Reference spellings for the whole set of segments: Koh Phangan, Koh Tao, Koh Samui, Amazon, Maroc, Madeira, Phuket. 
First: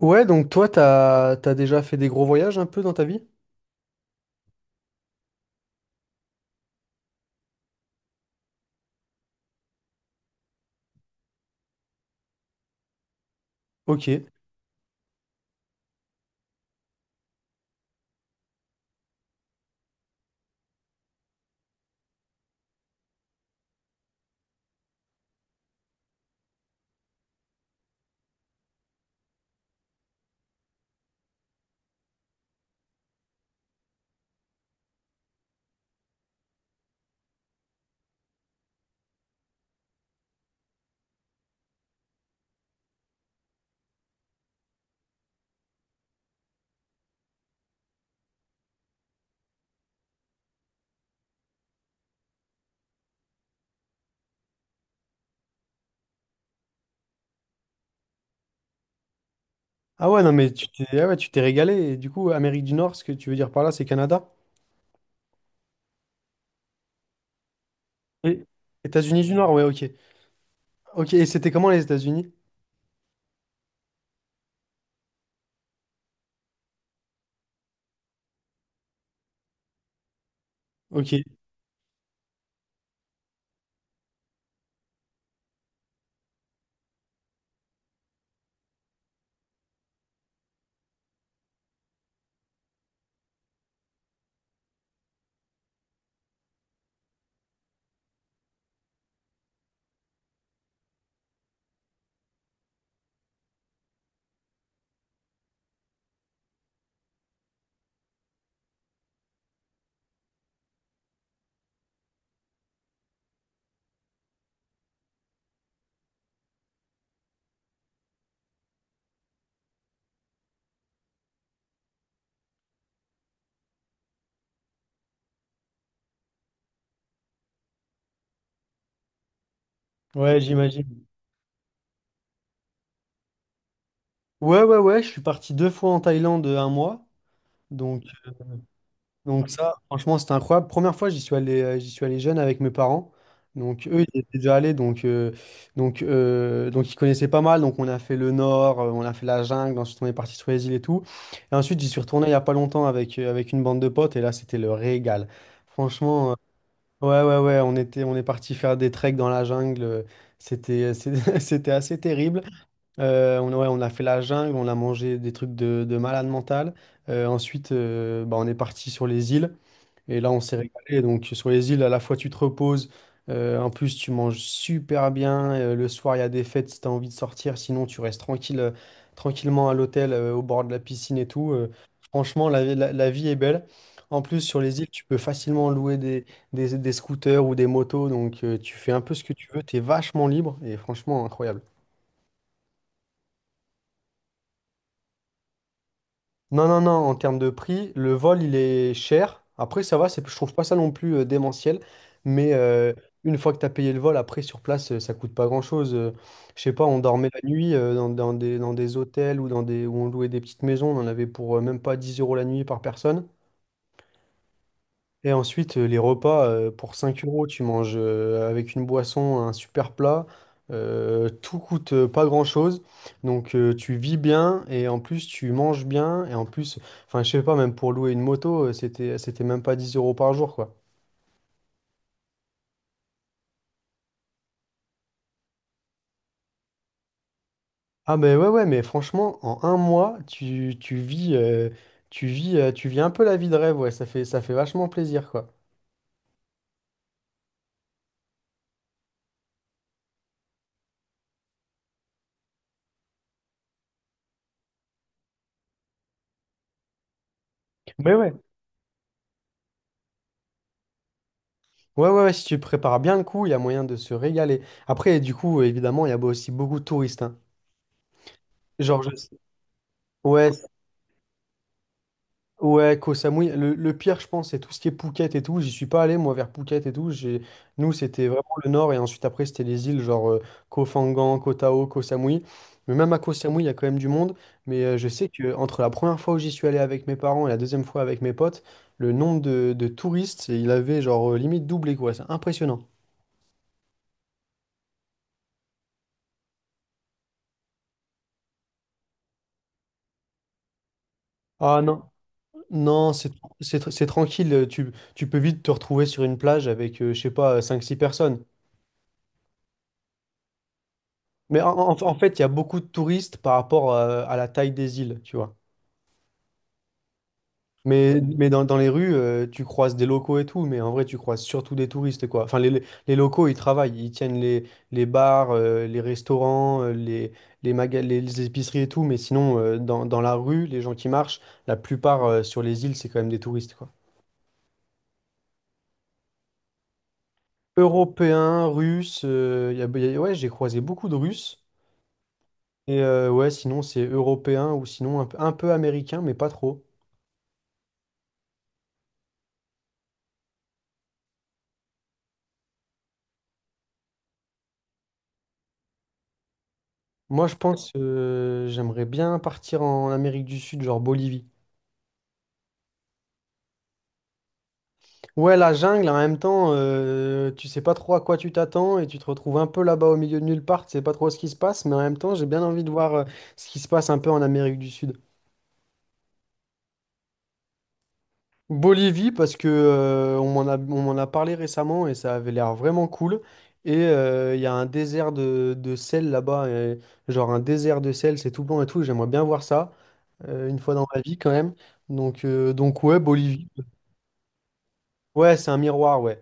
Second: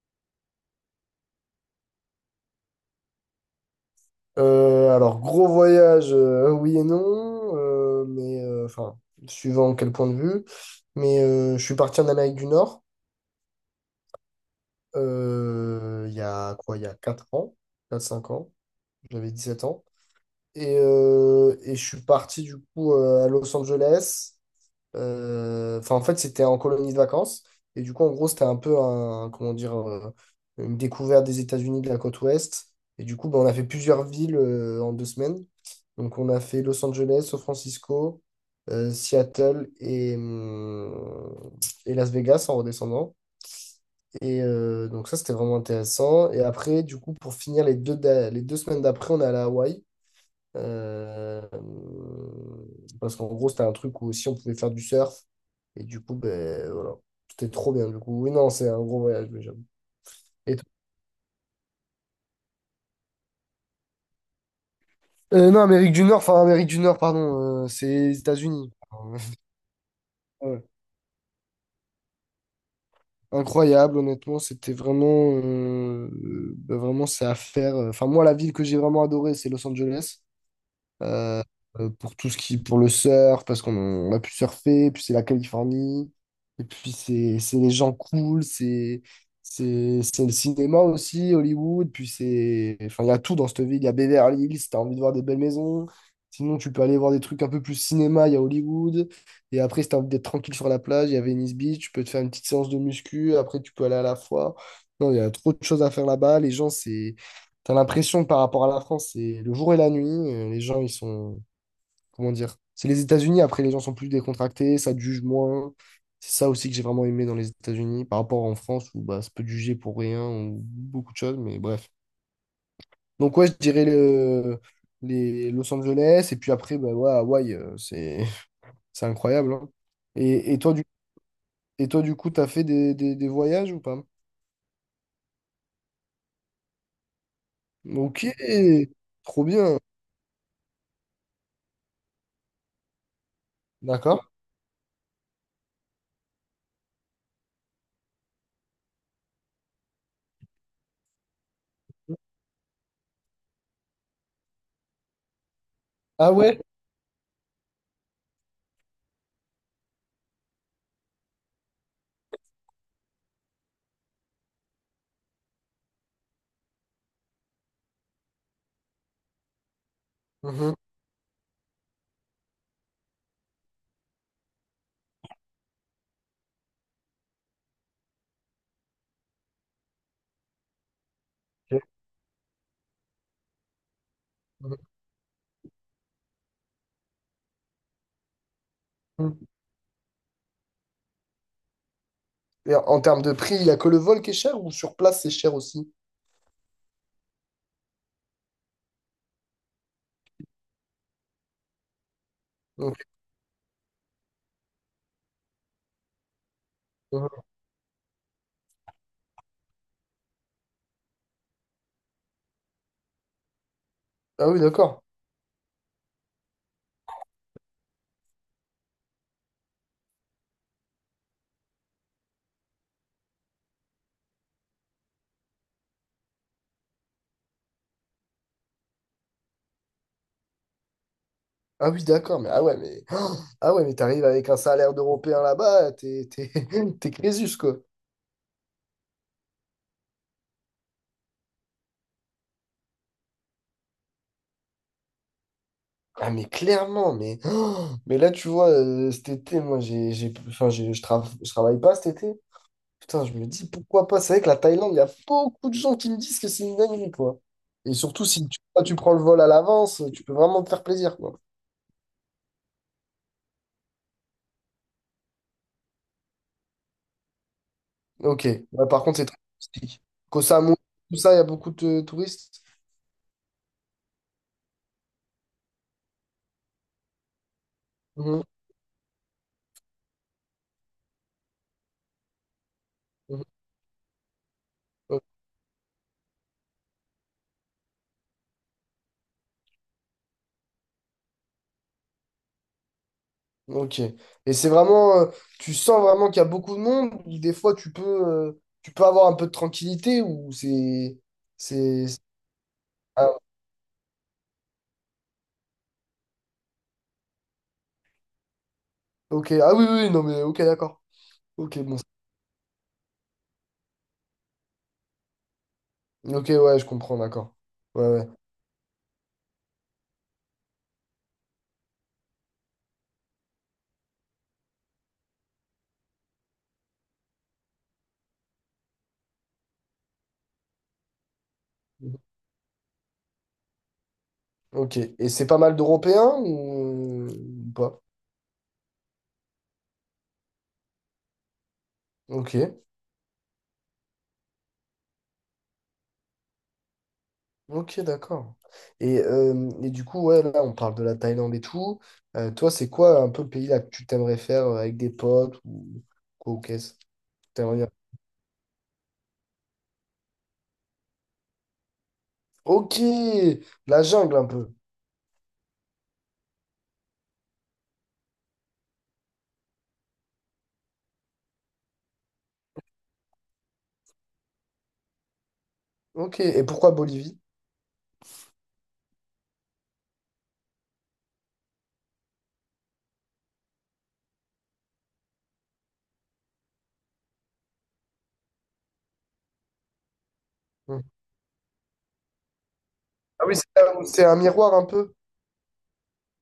Ouais, donc toi, t'as déjà fait des gros voyages un peu dans ta vie? Alors, gros voyage, oui et non, mais enfin, suivant quel point de vue. Mais je suis parti en Amérique du Nord Ok. Il y a quoi, il y a 4 ans, 4 5 ans, j'avais 17 ans. Et je suis parti du coup à Los Angeles. Enfin, en fait, c'était en colonie de vacances. Et du coup, en gros, c'était un peu un, comment dire, une découverte des États-Unis de la côte ouest. Et du coup, ben, on a fait plusieurs villes en 2 semaines. Donc, on a fait Los Angeles, San Francisco, Seattle et Las Vegas en redescendant. Donc, ça, c'était vraiment intéressant. Et après, du coup, pour finir les 2 semaines d'après, on est allé à Hawaï. Euh, Parce qu'en gros, c'était un truc où aussi on pouvait faire du surf. Et du coup, ben voilà. C'était trop bien. Du coup, oui, non, c'est un gros voyage, mais j'avoue. Ah ouais, non, mais Et toi. Ah ouais, tu t'es régalé. Et du coup, Amérique du Nord, ce que tu veux dire par là, c'est Canada? Non, Amérique du Nord, enfin Amérique du Nord, pardon, c'est les Oui. États-Unis. États-Unis du Nord, ouais, ok. Ouais. Ok, et c'était comment les États-Unis? Incroyable, honnêtement, c'était vraiment, ben, vraiment, c'est à faire. Enfin, moi, la ville que j'ai vraiment adorée, c'est Los Angeles. Ok. Euh, pour tout ce qui pour le surf parce qu'on a pu surfer, puis c'est la Californie, et puis c'est les gens cool. C'est le cinéma aussi, Hollywood, puis c'est, enfin, il y a tout dans cette ville. Il y a Beverly Hills si t'as envie de voir des belles maisons, sinon tu peux aller voir des trucs un peu plus cinéma, il y a Hollywood. Et après, si t'as envie d'être tranquille sur la plage, il y a Venice Beach, tu peux te faire une petite séance de muscu, après tu peux aller à la foire. Non, il y a trop de choses à faire là-bas. Les gens, c'est... T'as l'impression que par rapport à la France, c'est le jour et la nuit. Les gens, ils sont, comment dire? C'est les États-Unis, après les gens sont plus décontractés, ça te juge moins. C'est ça aussi que j'ai vraiment aimé dans les États-Unis par rapport en France où bah, ça peut te juger pour rien ou beaucoup de choses, mais bref. Donc ouais, je dirais les Los Angeles et puis après, bah, ouais, Hawaï, c'est c'est incroyable, hein. Ouais, Et, et toi, du, j'imagine. et toi, du coup, t'as fait des voyages ou pas? Ouais, ouais, ouais, je suis parti deux fois en Thaïlande un mois. Donc, Ok, trop Donc ça, bien. franchement, c'était incroyable. Première fois, j'y suis allé jeune avec mes parents. Donc eux, ils D'accord. étaient déjà allés, donc ils connaissaient pas mal. Donc on a fait le nord, on a fait la jungle, ensuite on est parti sur les îles et tout. Et ensuite, j'y suis retourné il y a pas longtemps avec une bande de potes et là, c'était le régal. Ah Franchement, ouais? ouais ouais ouais, on est parti faire des treks dans la jungle. C'était assez terrible. Ouais, on a fait la jungle, on a mangé des trucs de malade mental. Ensuite, bah, on est parti sur les îles. Et là, on s'est Mhm. régalé. Donc, sur les îles, à la fois, tu te reposes. En plus, tu manges super bien. Le soir, il y a des fêtes si tu as envie de sortir. Sinon, tu restes tranquille, tranquillement à l'hôtel, au bord de la piscine et tout. euh, Ok. franchement, la vie est belle. En plus, sur les îles, tu peux facilement louer des scooters ou des motos. Donc, tu fais un peu ce que tu Mhm. veux. Tu es vachement libre. Et franchement, incroyable. Et en termes de prix, il n'y a que le vol qui est cher ou sur place c'est cher aussi? Non, non, non, en termes de prix, le vol, il est cher. Après, ça va, c'est, je trouve pas ça non plus démentiel. Mais une fois que tu as payé le vol, après, sur place, ça coûte pas grand-chose. Je sais pas, on dormait Ok. la nuit dans des hôtels ou où on louait des petites maisons. On en avait pour même pas 10 euros la nuit par personne. Ah oui, d'accord. Et ensuite, les repas, pour 5 euros, tu manges avec une boisson, un super plat. Tout coûte pas grand-chose. Donc, tu vis bien et en plus, tu manges bien. Et en plus, enfin, je sais pas, même pour louer une moto, c'était même pas 10 euros par jour, quoi. Ah oui, d'accord, mais ah ouais, mais ah ouais, mais t'arrives avec un salaire d'Européen là-bas, t'es t'es Crésus, quoi. Ah, ben ouais, ouais, mais franchement, en un mois, tu vis, tu vis un peu la vie de rêve, ouais. Ça fait vachement plaisir, quoi. Ah mais clairement, mais mais là tu vois, cet été, moi j'ai enfin j'ai- je trava- je travaille pas cet été. Putain, je me dis pourquoi pas. C'est vrai que la Thaïlande, il y a beaucoup de gens qui me disent que c'est une dinguerie, quoi. Et Mais surtout ouais. si tu prends le vol à l'avance, tu peux vraiment te faire plaisir, quoi. Ouais, ouais, ouais, si tu prépares bien le coup, il y a moyen de se régaler. Après, du coup, évidemment, il y a aussi beaucoup de touristes, hein. Ok. Ouais, Genre, par je... contre, c'est très touristique. Koh Ouais, Samui, tout ça, il y a beaucoup de touristes. ouais, Koh Samui. Le pire, je pense, c'est tout ce qui est Phuket et tout. J'y suis pas allé, moi, vers Phuket et tout. J'ai. Nous, c'était vraiment Mhm. le nord, et ensuite, après, c'était les îles, genre Koh Phangan, Koh Tao, Koh Samui. Mais même à Koh Samui, il y a quand même du monde. Mais je Mhm. sais que entre la première fois où j'y suis allé avec mes parents et la deuxième fois avec mes potes, le nombre de touristes, il avait genre limite doublé, quoi. C'est impressionnant. Ok. Et c'est vraiment, tu sens vraiment qu'il y a beaucoup de monde, ou des fois tu peux avoir un peu de tranquillité, ou Ah non, c'est, c'est- non, ah, c'est tranquille. Tu peux vite te retrouver sur une plage avec, je sais pas, cinq six personnes. ok. Ah oui, oui, oui, non mais ok, d'accord. Mais en, Ok, bon. en- en fait, il y a beaucoup de touristes par rapport à la taille des îles, tu vois. Ok, ouais, je comprends, d'accord. Ouais, Mais, ouais. mais dans les rues, tu croises des locaux et tout, mais en vrai, tu croises surtout des touristes, quoi. Enfin, les locaux, ils travaillent, ils tiennent les bars, les restaurants, les épiceries et tout, mais sinon, dans la rue, les gens qui marchent, la plupart sur les îles, c'est quand même des touristes, quoi. Ok. Et c'est pas mal d'Européens ou pas? Européens, Russes, ouais, j'ai croisé beaucoup de Russes. Ok. Et ouais, sinon, c'est européen ou sinon un peu américain, mais pas trop. Ok, d'accord. Et du coup, ouais, là, on parle de la Thaïlande et tout. Toi, c'est quoi un peu le pays là que tu t'aimerais faire avec des potes ou quoi ou qu'est-ce? Moi, je pense j'aimerais bien partir en Amérique du Sud, genre Bolivie. Ok, la jungle un peu. Ouais, la jungle, en même temps, tu sais pas trop à quoi tu t'attends et tu te retrouves un peu là-bas au milieu de nulle part, tu sais pas trop ce qui se passe, mais en même temps, j'ai bien envie de voir ce qui se passe un peu en Amérique du Sud. Ok, et pourquoi Bolivie? Bolivie, parce que on m'en a parlé récemment et ça avait l'air vraiment cool. Et il y a un désert de sel là-bas, et genre un désert de sel, c'est tout blanc et tout, j'aimerais bien voir ça une fois Hmm. dans ma vie quand même. Donc ouais, Ah oui, Bolivie. c'est là où c'est un miroir un peu. Ouais, c'est un miroir, ouais.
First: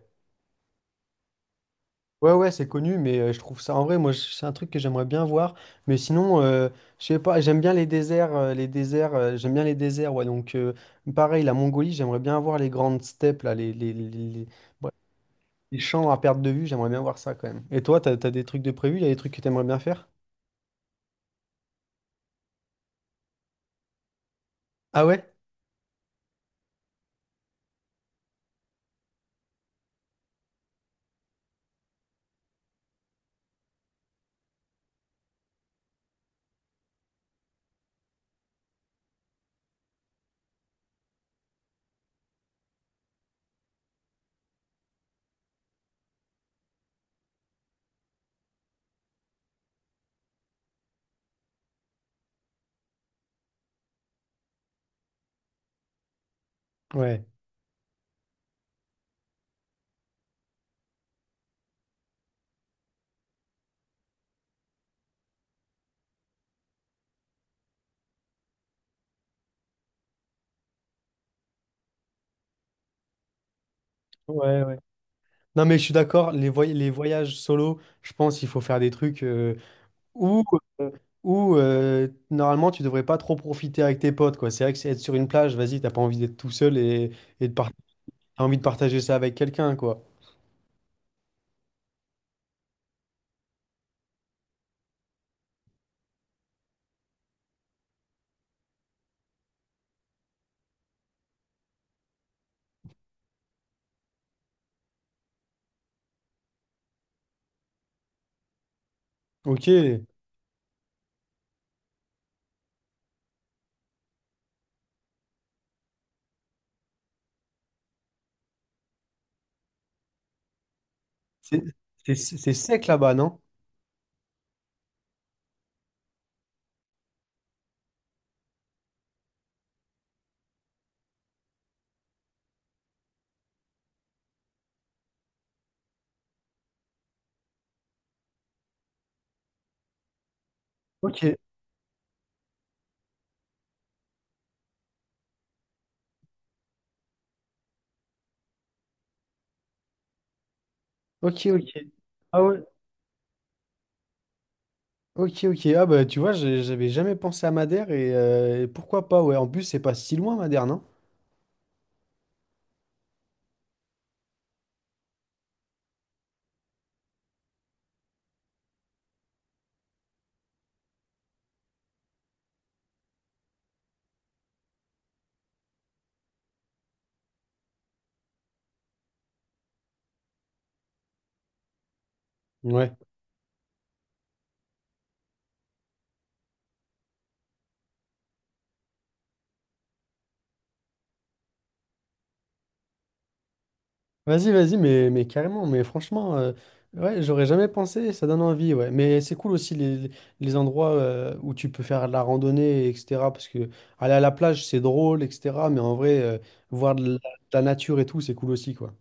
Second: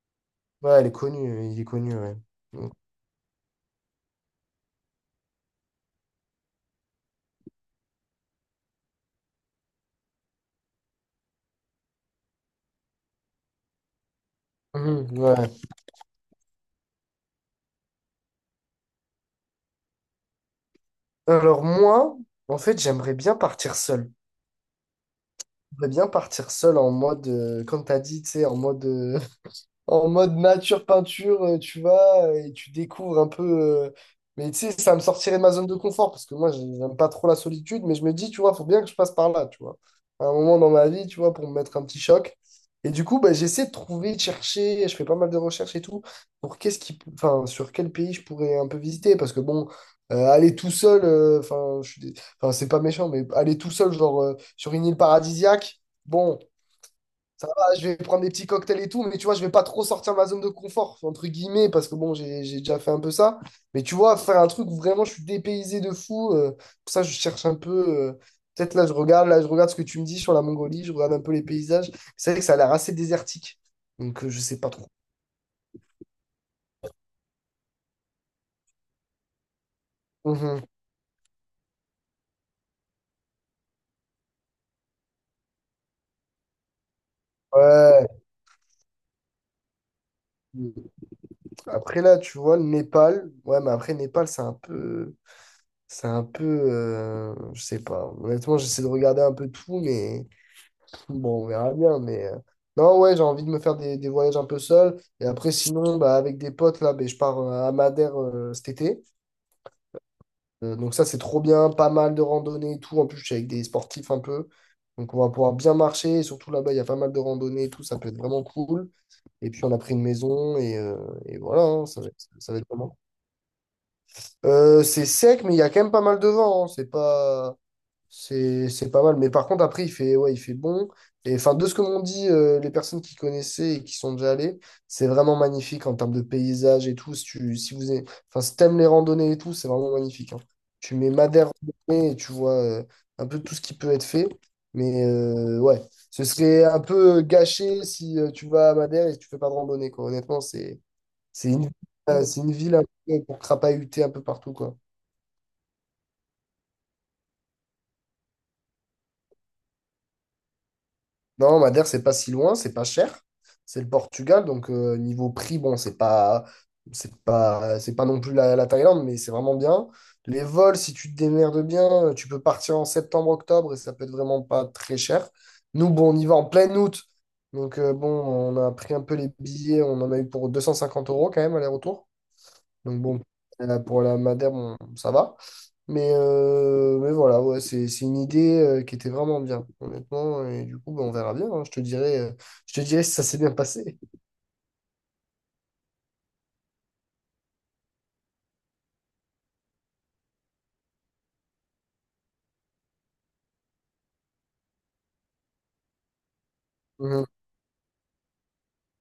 Ouais, elle est connue, il est connu, ouais. Ouais, ouais, c'est Hmm. connu, mais je trouve ça. En vrai, moi, c'est un truc que j'aimerais bien voir. Mais sinon, je sais pas, j'aime bien les déserts. Les déserts, j'aime bien les déserts, ouais. Donc, pareil, la Mongolie, j'aimerais bien voir les grandes steppes, là, ouais, Mhm, ouais. les champs à perte de vue, j'aimerais bien voir ça quand même. Et toi, t'as des trucs de prévu? Il y a des trucs que t'aimerais bien faire? Alors moi, en fait, j'aimerais bien partir seul. Ah ouais? J'aimerais bien partir seul en mode, comme t'as dit, tu sais, en mode nature peinture, tu vas et tu découvres un peu. euh, Mais tu sais, ça me sortirait de ma zone de confort parce que moi, j'aime pas trop la solitude, mais je me dis, tu vois, faut bien que je passe par là, tu vois. À un moment dans ma vie, tu vois, pour me mettre un petit choc. Et du coup, bah, j'essaie de trouver, de chercher, je fais pas mal de recherches et tout, pour qu'est-ce qui, enfin, sur quel pays je pourrais un peu visiter. Parce que bon, aller tout seul, enfin, enfin, c'est pas méchant, mais aller tout seul, genre, sur une île paradisiaque. Bon, Ouais. ça va, je vais prendre des petits cocktails et tout, mais tu vois, je vais pas trop sortir ma zone de confort, entre guillemets, parce que bon, j'ai déjà fait un peu ça. Mais tu vois, faire un truc où vraiment je suis dépaysé de fou, pour ça, je cherche un peu. euh, Peut-être là, je regarde ce que tu me dis sur la Mongolie, je regarde un peu les paysages. C'est vrai que ça a l'air assez désertique. Donc, je sais Ouais, pas ouais. trop. Non, mais je suis d'accord, les voyages solo, je pense qu'il faut faire des trucs. Ou, Mhm. euh, ou, normalement, tu devrais pas trop profiter avec tes potes, quoi. C'est vrai que c'est être sur une plage, vas-y, t'as pas envie d'être tout seul et Ouais. t'as envie de partager ça avec quelqu'un, quoi. Après là, tu vois, le Népal. Ouais, mais après, Népal, c'est un peu. C'est un peu. Je sais pas. Honnêtement, j'essaie de regarder un peu tout, mais. Bon, on verra bien, mais... Non, ouais, j'ai envie de me faire des voyages un peu seul. Et après, sinon, bah, avec des potes, là, ben, je pars à Madère cet été. Ok, Donc ça, c'est trop bien, pas mal de randonnées et tout. En plus, je suis avec des sportifs un peu. Donc on va pouvoir bien marcher. Et surtout là-bas, il y a pas mal de randonnées et tout. Ça peut être vraiment cool. Et puis, on a pris une maison et c'est voilà, hein, ça va être, c'est ça va être sec vraiment... cool. là-bas, non? C'est sec, mais il y a quand même pas mal de vent, hein. C'est pas... C'est pas mal. Mais par contre, après, il fait bon. Et enfin, de ce que m'ont dit les personnes qui connaissaient et qui sont déjà allées, c'est vraiment magnifique en termes de paysage et tout. Si tu, si vous aimez- Enfin, si t'aimes les randonnées et tout, c'est vraiment magnifique, hein. Tu mets Ok, Madère randonnée et tu vois un peu tout ce qui peut être fait. Mais ouais, ce serait un peu gâché si tu vas à Madère et tu fais pas de randonnée, quoi. Honnêtement, ok, c'est ok. une, euh, c'est Ah une ouais, ville un peu pour crapahuter un peu partout, quoi. ok, ok. Ah bah, tu vois, j'avais jamais pensé à Madère et pourquoi pas, ouais. En plus, c'est pas si loin, Madère, non? Non, Madère, c'est pas si loin, c'est pas cher. C'est le Portugal, donc niveau prix, bon, c'est pas non plus la Thaïlande, mais c'est vraiment bien. Les vols, si tu te démerdes bien, tu peux partir en septembre, octobre et ça peut être vraiment pas très cher. Nous, bon, on y va en plein août, donc bon, on a pris un peu les billets, on en a eu pour 250 euros quand même aller-retour. Ouais. Donc bon, pour la Madère, bon, ça va. Mais voilà, ouais, c'est une idée qui était vraiment bien, honnêtement. Et du coup, ben, on verra bien, hein. Je te dirai si ça s'est bien passé. Vas-y, vas-y, mais carrément, mais franchement, ouais, j'aurais jamais pensé, ça donne envie, ouais. Mais c'est cool aussi les endroits où tu peux faire de la randonnée, etc. Parce que aller à la plage, c'est drôle, etc. Mais en vrai, voir de la nature et tout, c'est cool aussi, quoi.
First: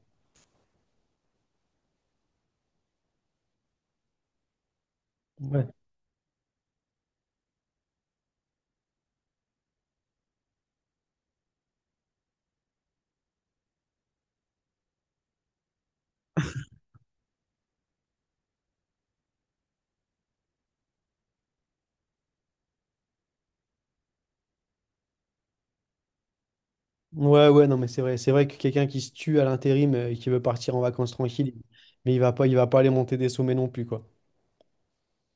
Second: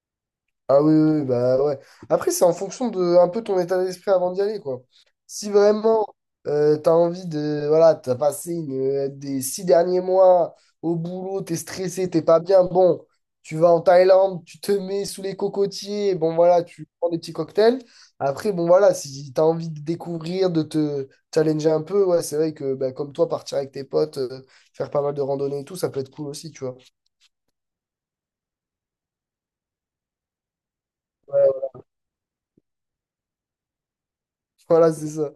Ah oui, oui, oui, bah ouais. Après, c'est en fonction de un peu ton état d'esprit avant d'y aller, quoi. Si Ouais. vraiment t'as envie de. Voilà, t'as passé des 6 derniers mois au boulot, t'es stressé, t'es pas bien, bon, tu vas en Thaïlande, tu te mets sous les cocotiers, bon voilà, tu prends des petits cocktails. Après, bon voilà, si t'as envie de découvrir, de te challenger un peu, ouais, c'est vrai que bah, comme toi, partir avec tes potes, faire pas mal de randonnées et tout, ça peut être cool aussi, tu vois. Ouais, ouais, non, mais c'est vrai. C'est vrai que quelqu'un qui se tue à l'intérim et qui veut partir en vacances Ouais, tranquille, ouais. mais il va pas aller monter des sommets non plus, quoi. Voilà, c'est ça.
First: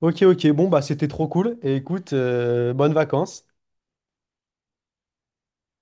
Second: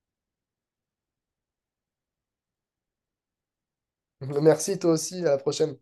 Ok, ok, bon, bah c'était trop cool. Et écoute, bonnes vacances. Merci, toi aussi, à la prochaine.